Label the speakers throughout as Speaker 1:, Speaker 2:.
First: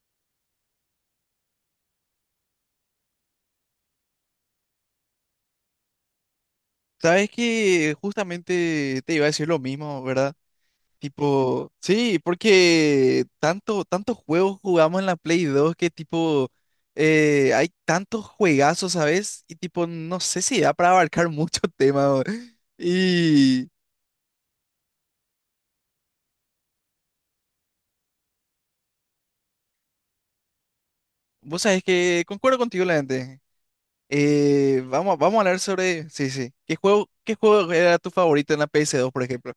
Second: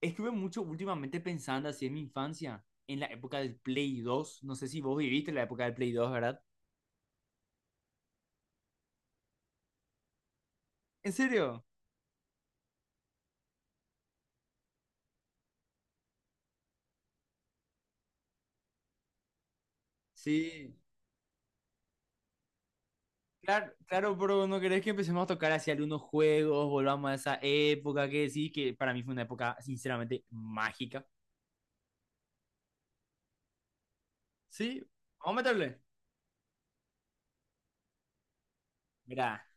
Speaker 1: Estuve mucho últimamente pensando así en mi infancia, en la época del Play 2. No sé si vos viviste la época del Play 2, ¿verdad?
Speaker 2: Sabes que justamente te iba a decir lo mismo, ¿verdad?
Speaker 1: ¿En serio?
Speaker 2: Tipo, sí, porque tantos juegos jugamos en la Play 2 que tipo, hay tantos juegazos, ¿sabes? Y tipo, no sé si da
Speaker 1: Sí.
Speaker 2: para abarcar mucho tema, bro. Y
Speaker 1: Claro, claro, pero no querés que empecemos a tocar hacia algunos juegos, volvamos a esa época que sí, que para mí fue una época sinceramente mágica.
Speaker 2: vos sabés que concuerdo contigo, la gente.
Speaker 1: Sí, vamos
Speaker 2: Vamos a
Speaker 1: a
Speaker 2: hablar
Speaker 1: meterle.
Speaker 2: sobre, sí, sí. ¿Qué juego era tu favorito en la PS dos, por
Speaker 1: Mira,
Speaker 2: ejemplo?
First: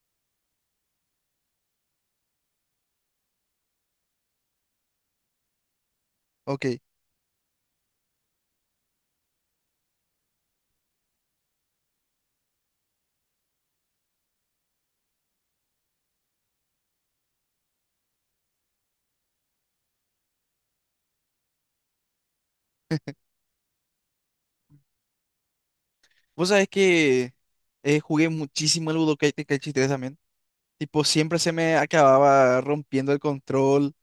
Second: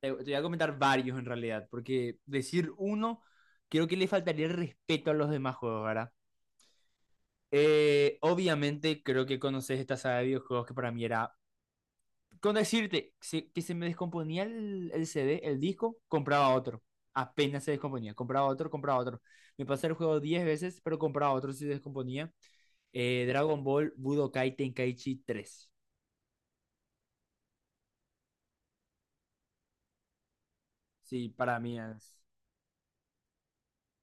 Speaker 1: te voy a comentar varios en realidad, porque decir uno, creo que le faltaría el respeto a los demás juegos, ¿verdad?
Speaker 2: Ok.
Speaker 1: Obviamente creo que conoces esta saga de videojuegos que para mí era, con decirte que se me descomponía el CD, el disco, compraba otro. Apenas se descomponía, compraba otro, compraba otro. Me pasé el juego 10 veces, pero compraba otro si se descomponía. Dragon Ball Budokai Tenkaichi 3.
Speaker 2: Vos sabés que jugué muchísimo el Budokai Tenkaichi 3. Tipo,
Speaker 1: Sí,
Speaker 2: siempre se
Speaker 1: para
Speaker 2: me
Speaker 1: mí es.
Speaker 2: acababa rompiendo el control,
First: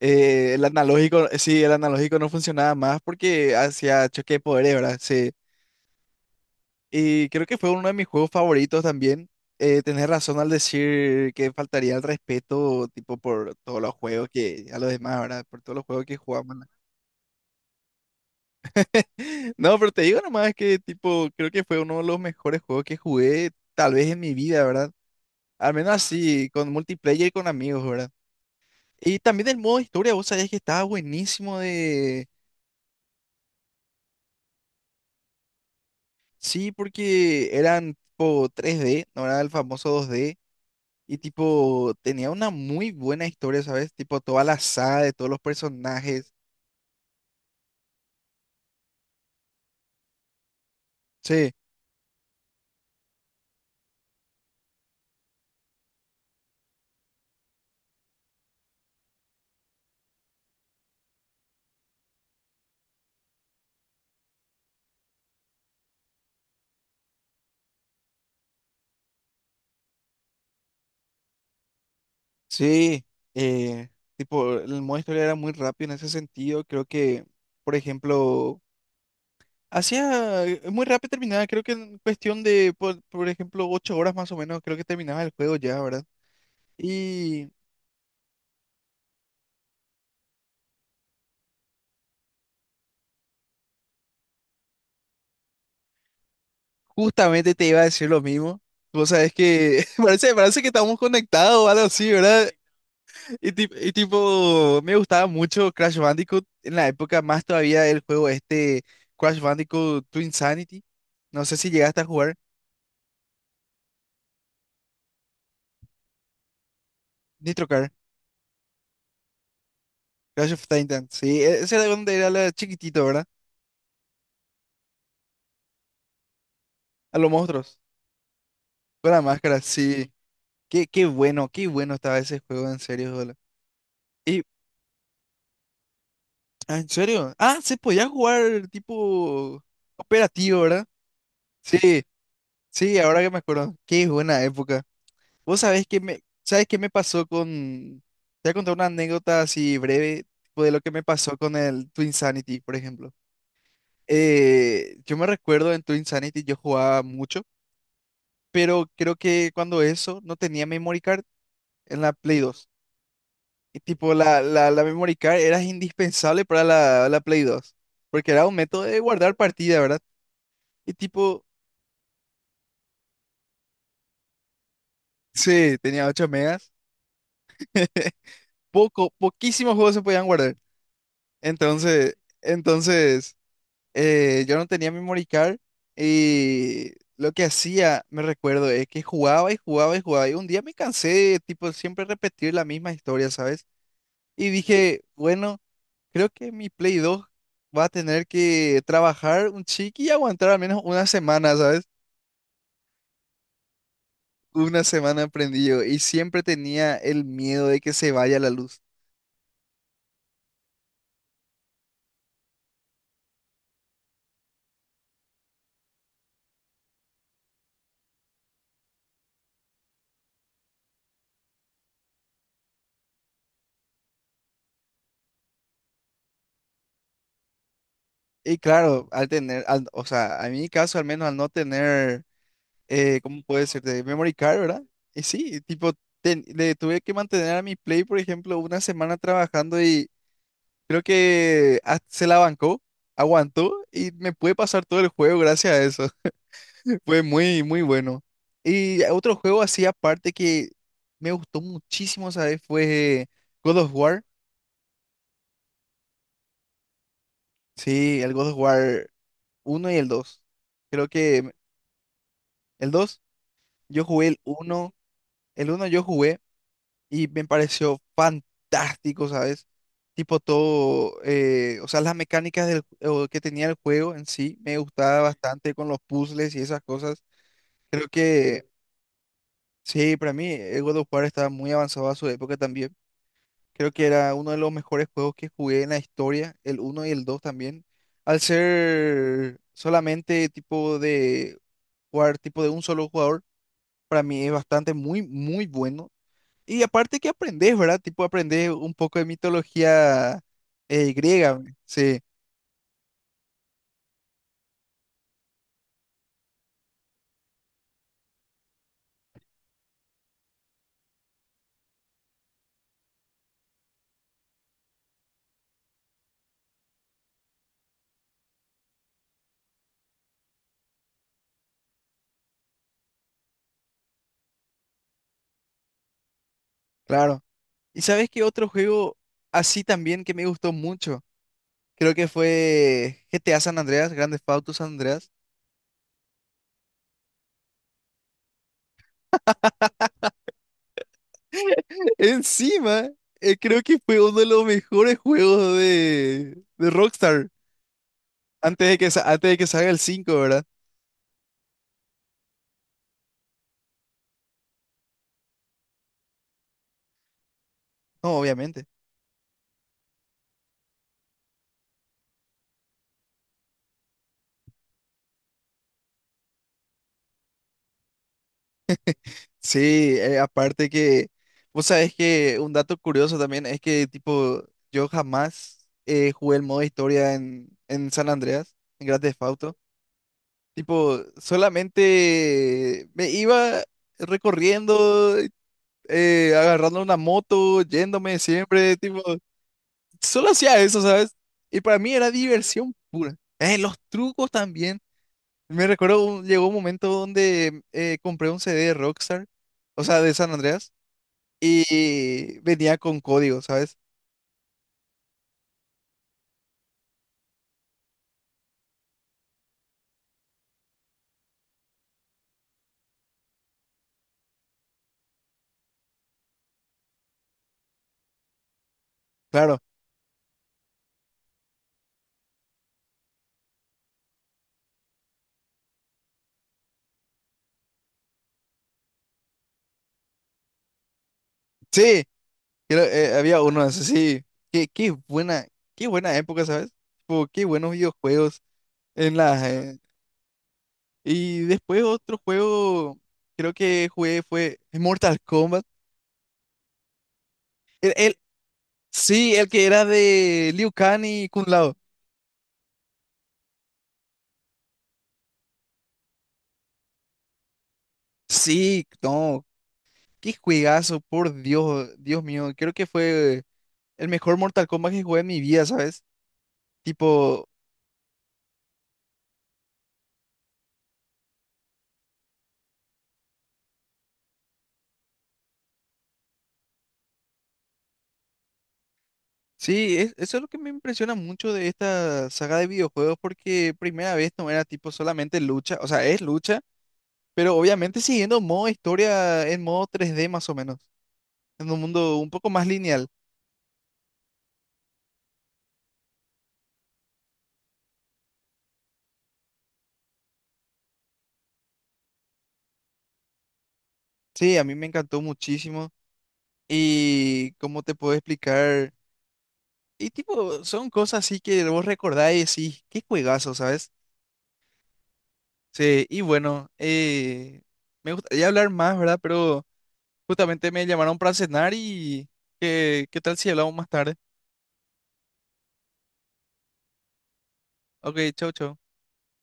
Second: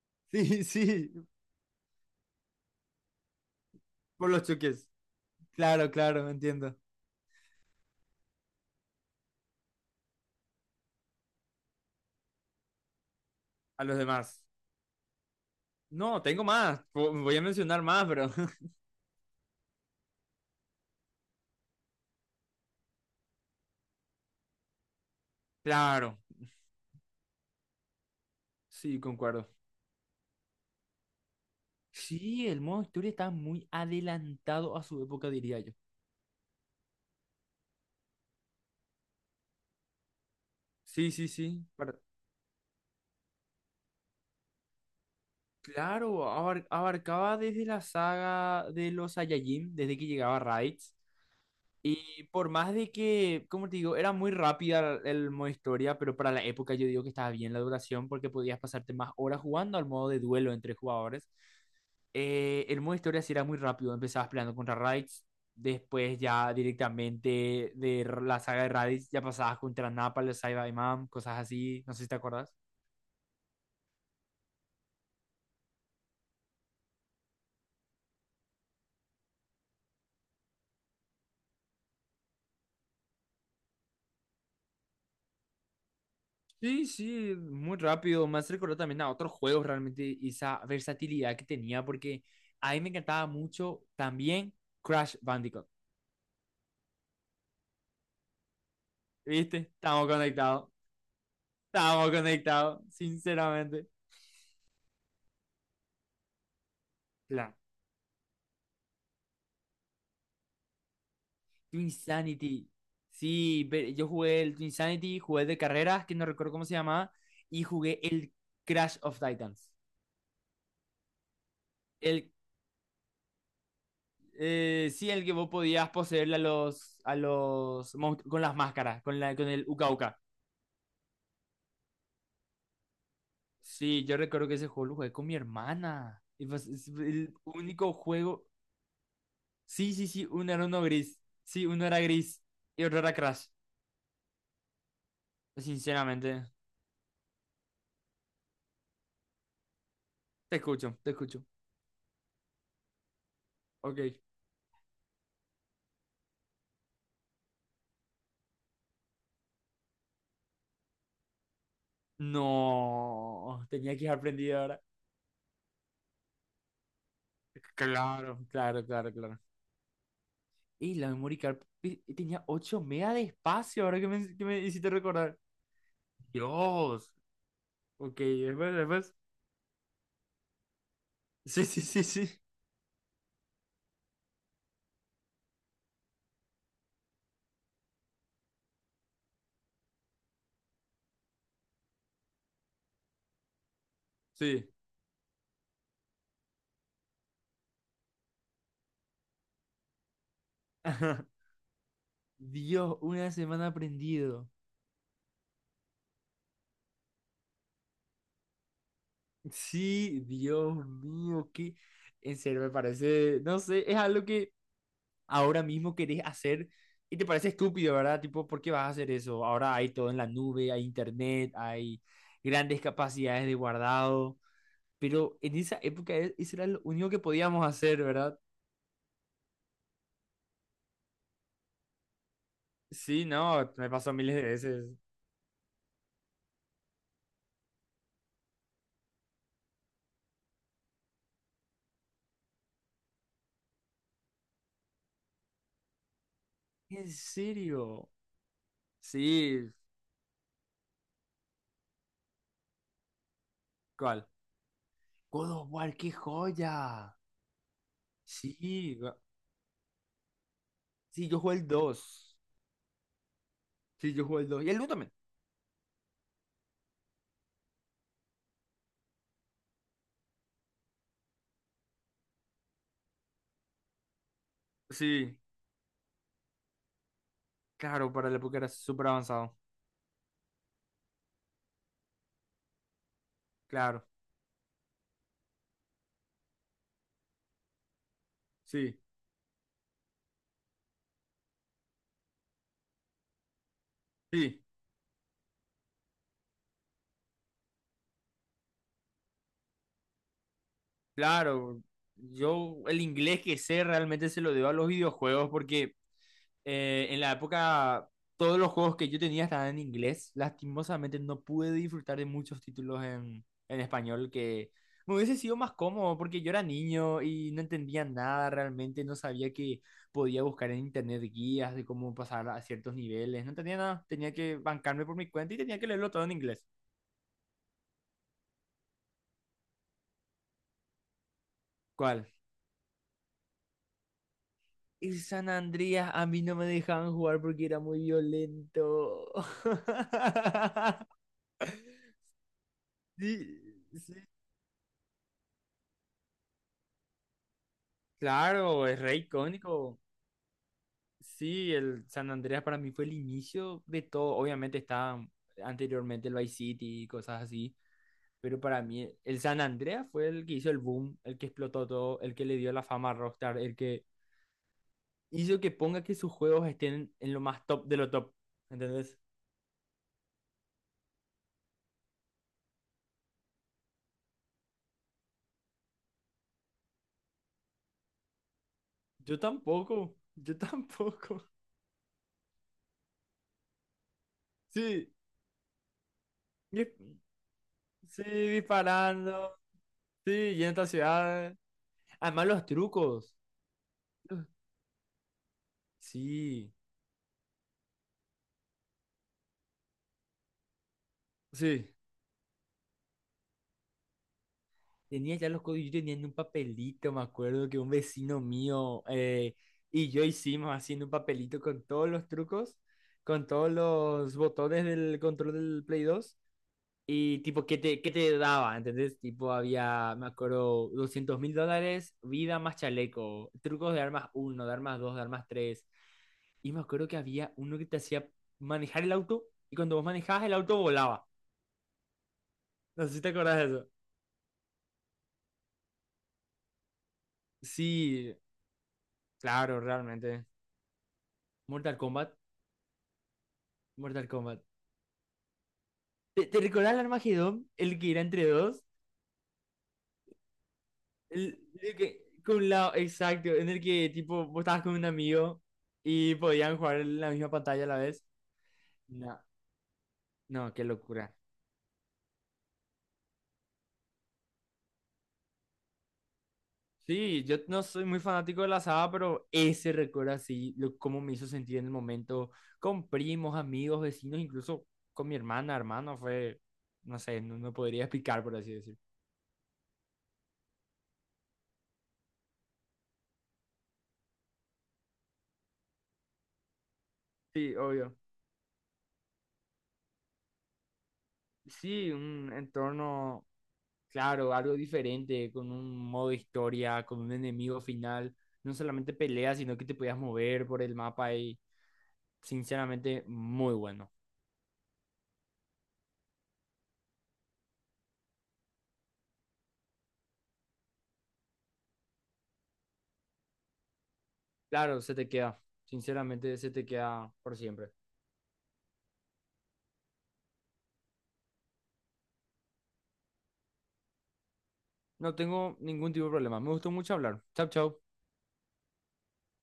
Speaker 2: el
Speaker 1: Sí, sí,
Speaker 2: analógico, sí, el analógico no funcionaba más porque hacía
Speaker 1: por
Speaker 2: choque de
Speaker 1: los
Speaker 2: poderes,
Speaker 1: choques.
Speaker 2: ¿verdad? Sí.
Speaker 1: Claro, claro, entiendo.
Speaker 2: Y creo que fue uno de mis juegos favoritos también. Tenés razón al decir que faltaría el respeto, tipo, por todos
Speaker 1: A
Speaker 2: los
Speaker 1: los
Speaker 2: juegos
Speaker 1: demás.
Speaker 2: que, a los demás, ¿verdad? Por todos los juegos que
Speaker 1: No, tengo
Speaker 2: jugamos.
Speaker 1: más. Voy a mencionar más, pero.
Speaker 2: ¿No? No, pero te digo nomás que, tipo, creo que fue uno de los mejores juegos que jugué, tal vez en mi vida, ¿verdad? Al menos
Speaker 1: Claro,
Speaker 2: así, con multiplayer y con amigos, ¿verdad?
Speaker 1: sí,
Speaker 2: Y también
Speaker 1: concuerdo.
Speaker 2: el modo historia, vos sabías que estaba buenísimo de...
Speaker 1: Sí, el modo historia está muy adelantado a su época, diría yo.
Speaker 2: Sí, porque eran tipo tres d, no era el famoso dos d.
Speaker 1: Sí,
Speaker 2: Y
Speaker 1: sí, sí.
Speaker 2: tipo, tenía una muy buena historia, ¿sabes? Tipo, toda la saga de todos los
Speaker 1: Claro,
Speaker 2: personajes.
Speaker 1: abarcaba desde la saga de los Saiyajin, desde que llegaba Raditz.
Speaker 2: Sí,
Speaker 1: Y por más de que, como te digo, era muy rápida el modo historia, pero para la época yo digo que estaba bien la duración porque podías pasarte más horas jugando al modo de duelo entre jugadores. El modo historia sí era muy rápido, empezabas peleando contra Raditz, después ya directamente la saga de Raditz ya pasabas contra Nappa, los Saiyaman, cosas así, no sé si te acuerdas.
Speaker 2: sí. eh, tipo, el modo historia era muy rápido en ese sentido. Creo que, por ejemplo, hacía muy rápido terminaba. Creo que en cuestión de, por ejemplo, 8 horas más o menos, creo que terminaba el juego ya, ¿verdad?
Speaker 1: Sí, sí,
Speaker 2: y
Speaker 1: muy rápido. Me hace recordar también a otros juegos realmente esa versatilidad que tenía, porque a mí me encantaba mucho también Crash Bandicoot.
Speaker 2: Justamente te iba a decir lo mismo. Vos sabés
Speaker 1: ¿Viste?
Speaker 2: que
Speaker 1: Estamos
Speaker 2: parece que
Speaker 1: conectados.
Speaker 2: estamos conectados o algo
Speaker 1: Estamos
Speaker 2: así, ¿verdad?
Speaker 1: conectados, sinceramente.
Speaker 2: Y tipo, me gustaba mucho Crash Bandicoot en la época, más
Speaker 1: La
Speaker 2: todavía el juego este Crash Bandicoot Twin Insanity. No sé si
Speaker 1: Twin.
Speaker 2: llegaste a jugar
Speaker 1: Sí, yo jugué el Twin, jugué el de carreras, que no recuerdo cómo se llamaba, y
Speaker 2: Nitro Car,
Speaker 1: jugué el Crash of Titans.
Speaker 2: Crash of Titan. Sí, ese era donde era
Speaker 1: El,
Speaker 2: la chiquitito, ¿verdad?
Speaker 1: sí, el que vos podías poseer a
Speaker 2: A los monstruos,
Speaker 1: los monstruos con las máscaras,
Speaker 2: con
Speaker 1: con
Speaker 2: la
Speaker 1: la, con
Speaker 2: máscara,
Speaker 1: el Uka
Speaker 2: sí.
Speaker 1: Uka.
Speaker 2: Qué bueno estaba ese juego, en serio, boludo.
Speaker 1: Sí, yo
Speaker 2: Y,
Speaker 1: recuerdo que ese juego lo jugué con mi hermana. Y pues,
Speaker 2: ah, ¿en
Speaker 1: es
Speaker 2: serio?
Speaker 1: el
Speaker 2: Ah, se
Speaker 1: único
Speaker 2: podía
Speaker 1: juego.
Speaker 2: jugar tipo
Speaker 1: Sí, sí, sí, uno
Speaker 2: operativo,
Speaker 1: era uno
Speaker 2: ¿verdad?
Speaker 1: gris. Sí, uno era
Speaker 2: Sí.
Speaker 1: gris y
Speaker 2: Sí,
Speaker 1: otro era
Speaker 2: ahora que me
Speaker 1: Crash.
Speaker 2: acuerdo, qué buena época. Vos sabés que me,
Speaker 1: Sinceramente,
Speaker 2: ¿sabés qué me pasó con... Te voy a contar una anécdota así breve,
Speaker 1: te
Speaker 2: tipo de lo que
Speaker 1: escucho,
Speaker 2: me
Speaker 1: te
Speaker 2: pasó
Speaker 1: escucho.
Speaker 2: con el Twin Sanity, por ejemplo.
Speaker 1: Ok.
Speaker 2: Yo me recuerdo en Twin Sanity yo jugaba mucho, pero creo que cuando eso no tenía memory card en la Play dos.
Speaker 1: No,
Speaker 2: Y
Speaker 1: tenía que
Speaker 2: tipo
Speaker 1: haber
Speaker 2: la,
Speaker 1: aprendido
Speaker 2: la,
Speaker 1: ahora.
Speaker 2: la memory card era indispensable para la Play 2, porque
Speaker 1: Claro,
Speaker 2: era un método
Speaker 1: claro,
Speaker 2: de
Speaker 1: claro,
Speaker 2: guardar
Speaker 1: claro.
Speaker 2: partida, ¿verdad? Y
Speaker 1: Y la memory
Speaker 2: tipo,
Speaker 1: card tenía 8 mega de espacio, ahora que que me hiciste recordar.
Speaker 2: sí, tenía 8 megas.
Speaker 1: Dios. Ok, después,
Speaker 2: Poco,
Speaker 1: después.
Speaker 2: poquísimos juegos se podían guardar.
Speaker 1: Sí, sí, sí,
Speaker 2: Entonces,
Speaker 1: sí.
Speaker 2: entonces yo no tenía memory card y lo que hacía, me recuerdo, es que jugaba y jugaba y jugaba. Y un día me cansé de tipo siempre repetir la misma historia, ¿sabes? Y
Speaker 1: Sí.
Speaker 2: dije, bueno, creo que mi Play 2 va a tener que trabajar un chiqui y aguantar al menos una semana, ¿sabes?
Speaker 1: Dios, una semana aprendido.
Speaker 2: Una semana prendido y siempre tenía el miedo de que se vaya la luz.
Speaker 1: Sí, Dios mío, que en serio me parece, no sé, es algo que ahora mismo querés hacer y te parece estúpido, ¿verdad? Tipo, ¿por qué vas a hacer eso? Ahora hay todo en la nube, hay internet, hay grandes capacidades de guardado, pero en esa época eso era lo único que podíamos hacer, ¿verdad?
Speaker 2: Y claro, o sea, a mi caso al menos al no tener
Speaker 1: Sí,
Speaker 2: ¿cómo puede
Speaker 1: no,
Speaker 2: ser?
Speaker 1: me
Speaker 2: De
Speaker 1: pasó
Speaker 2: memory
Speaker 1: miles de
Speaker 2: card, ¿verdad?
Speaker 1: veces.
Speaker 2: Y sí, tipo, le tuve que mantener a mi Play, por ejemplo, una semana trabajando y creo que hasta se la bancó, aguantó y me pude pasar todo el juego gracias a eso.
Speaker 1: ¿En
Speaker 2: Fue muy, muy
Speaker 1: serio?
Speaker 2: bueno. Y otro juego
Speaker 1: Sí,
Speaker 2: así aparte que me gustó muchísimo, ¿sabes? Fue God of War.
Speaker 1: ¿cuál? God of War, qué joya.
Speaker 2: Sí, el God of
Speaker 1: Sí,
Speaker 2: War uno y el 2. Creo
Speaker 1: sí, yo
Speaker 2: que
Speaker 1: jugué el dos.
Speaker 2: el 2, yo
Speaker 1: Sí, yo
Speaker 2: jugué
Speaker 1: jugué el dos. Y el uno también.
Speaker 2: el uno yo jugué. Y me pareció fantástico, ¿sabes? Tipo todo, o sea, las mecánicas del, o que tenía el juego en sí me gustaba
Speaker 1: Sí,
Speaker 2: bastante con los puzzles y esas cosas. Creo
Speaker 1: claro, para la época
Speaker 2: que,
Speaker 1: era súper avanzado.
Speaker 2: sí, para mí, el God of War estaba muy avanzado a su época también. Creo
Speaker 1: Claro,
Speaker 2: que era uno de los mejores juegos que jugué en la historia, el uno y el 2 también. Al
Speaker 1: sí,
Speaker 2: ser solamente tipo de jugar, tipo de un solo jugador, para mí es
Speaker 1: sí,
Speaker 2: bastante muy, muy bueno. Y aparte que aprendes, ¿verdad? Tipo, aprendes un poco de mitología griega, güey.
Speaker 1: claro.
Speaker 2: Sí,
Speaker 1: Yo el inglés que sé realmente se lo debo a los videojuegos porque en la época todos los juegos que yo tenía estaban en inglés. Lastimosamente no pude disfrutar de muchos títulos en español que me hubiese sido más cómodo porque yo era niño y no entendía nada realmente, no sabía que podía buscar en internet guías de cómo pasar a ciertos niveles, no tenía nada, tenía que bancarme por mi cuenta y tenía que leerlo todo en inglés.
Speaker 2: claro. ¿Y sabes qué otro juego así también que me gustó mucho? Creo
Speaker 1: ¿Cuál?
Speaker 2: que fue GTA San Andreas, Grand Theft Auto San
Speaker 1: El
Speaker 2: Andreas.
Speaker 1: San Andreas a mí no me dejaban jugar porque era muy violento.
Speaker 2: Encima,
Speaker 1: Sí,
Speaker 2: creo que
Speaker 1: sí,
Speaker 2: fue uno de los mejores juegos de Rockstar
Speaker 1: claro,
Speaker 2: antes de
Speaker 1: es
Speaker 2: que,
Speaker 1: re
Speaker 2: antes de que salga el
Speaker 1: icónico.
Speaker 2: cinco, ¿verdad?
Speaker 1: Sí, el San Andreas para mí fue el inicio de todo. Obviamente estaba anteriormente el Vice City y cosas así,
Speaker 2: No,
Speaker 1: pero para
Speaker 2: obviamente.
Speaker 1: mí el San Andreas fue el que hizo el boom, el que explotó todo, el que le dio la fama a Rockstar, el que hizo que ponga que sus juegos estén en lo más top de lo top. ¿Entendés?
Speaker 2: Sí, aparte que, vos sabés que un dato curioso también es que, tipo, yo jamás jugué el modo historia en San Andreas, en Grand
Speaker 1: Yo
Speaker 2: Theft Auto.
Speaker 1: tampoco, yo
Speaker 2: Tipo,
Speaker 1: tampoco.
Speaker 2: solamente me iba
Speaker 1: Sí,
Speaker 2: recorriendo, agarrando una
Speaker 1: di-
Speaker 2: moto,
Speaker 1: sí,
Speaker 2: yéndome siempre, tipo,
Speaker 1: disparando. Sí,
Speaker 2: solo
Speaker 1: y en
Speaker 2: hacía
Speaker 1: esta
Speaker 2: eso, ¿sabes?
Speaker 1: ciudad.
Speaker 2: Y para mí era
Speaker 1: Además, los
Speaker 2: diversión pura.
Speaker 1: trucos.
Speaker 2: Los
Speaker 1: los-
Speaker 2: trucos también. Me recuerdo, llegó
Speaker 1: Sí,
Speaker 2: un momento donde compré un CD de Rockstar, o sea, de San Andreas
Speaker 1: sí.
Speaker 2: y venía con código, ¿sabes?
Speaker 1: Tenía ya los códigos. Yo tenía en un papelito, me acuerdo que un vecino mío y yo hicimos haciendo un papelito con todos los trucos, con todos los botones del control del Play 2. Y tipo, qué te daba? ¿Entendés? Tipo,
Speaker 2: Claro.
Speaker 1: había, me acuerdo, $200.000, vida más chaleco, trucos de armas uno, de armas dos, de armas tres. Y me acuerdo que había uno que te hacía manejar el auto y cuando vos manejabas el auto volaba.
Speaker 2: Sí, creo,
Speaker 1: No sé si te acordás
Speaker 2: había
Speaker 1: de
Speaker 2: uno
Speaker 1: eso.
Speaker 2: así. Qué, qué buena, qué buena época, ¿sabes? Tipo, qué buenos
Speaker 1: Sí,
Speaker 2: videojuegos en las
Speaker 1: claro, realmente.
Speaker 2: y
Speaker 1: Mortal
Speaker 2: después
Speaker 1: Kombat.
Speaker 2: otro juego, creo que
Speaker 1: Mortal
Speaker 2: jugué
Speaker 1: Kombat.
Speaker 2: fue Mortal Kombat.
Speaker 1: ¿Te recordás el Armagedón? El que
Speaker 2: El,
Speaker 1: era
Speaker 2: el-
Speaker 1: entre dos.
Speaker 2: sí, el que era de Liu Kang y Kung Lao.
Speaker 1: El que, con la, exacto, en el que tipo vos estabas con un amigo y podían jugar en la misma pantalla a la vez.
Speaker 2: Sí,
Speaker 1: No,
Speaker 2: no, qué
Speaker 1: no, qué
Speaker 2: juegazo,
Speaker 1: locura.
Speaker 2: por Dios, Dios mío. Creo que fue el mejor Mortal Kombat que jugué en mi vida, ¿sabes?
Speaker 1: Sí, yo
Speaker 2: Tipo,
Speaker 1: no soy muy fanático de la asada, pero ese recuerdo así, lo, cómo me hizo sentir en el momento, con primos, amigos, vecinos, incluso con mi hermana, hermano, fue, no sé, no, no podría explicar, por así decir.
Speaker 2: sí, eso es lo que me impresiona mucho de esta saga de videojuegos porque primera vez no era tipo solamente lucha, o sea, es lucha,
Speaker 1: Sí,
Speaker 2: pero
Speaker 1: obvio.
Speaker 2: obviamente siguiendo modo historia en modo 3D más o menos, en un
Speaker 1: Sí,
Speaker 2: mundo un
Speaker 1: un
Speaker 2: poco más lineal.
Speaker 1: entorno, claro, algo diferente, con un modo historia, con un enemigo final, no solamente peleas, sino que te podías mover por el mapa y, sinceramente, muy bueno.
Speaker 2: Sí, a mí me encantó muchísimo y cómo te puedo explicar, y tipo, son cosas así que vos recordás y decís, qué juegazo, ¿sabes?
Speaker 1: Claro, se te queda,
Speaker 2: Sí, y
Speaker 1: sinceramente, se te
Speaker 2: bueno,
Speaker 1: queda por siempre.
Speaker 2: me gustaría hablar más, ¿verdad? Pero justamente me llamaron para cenar y ¿qué tal si hablamos más tarde?
Speaker 1: No tengo ningún tipo de problema. Me gustó mucho hablar. Chau, chau.
Speaker 2: Ok, chau, chau.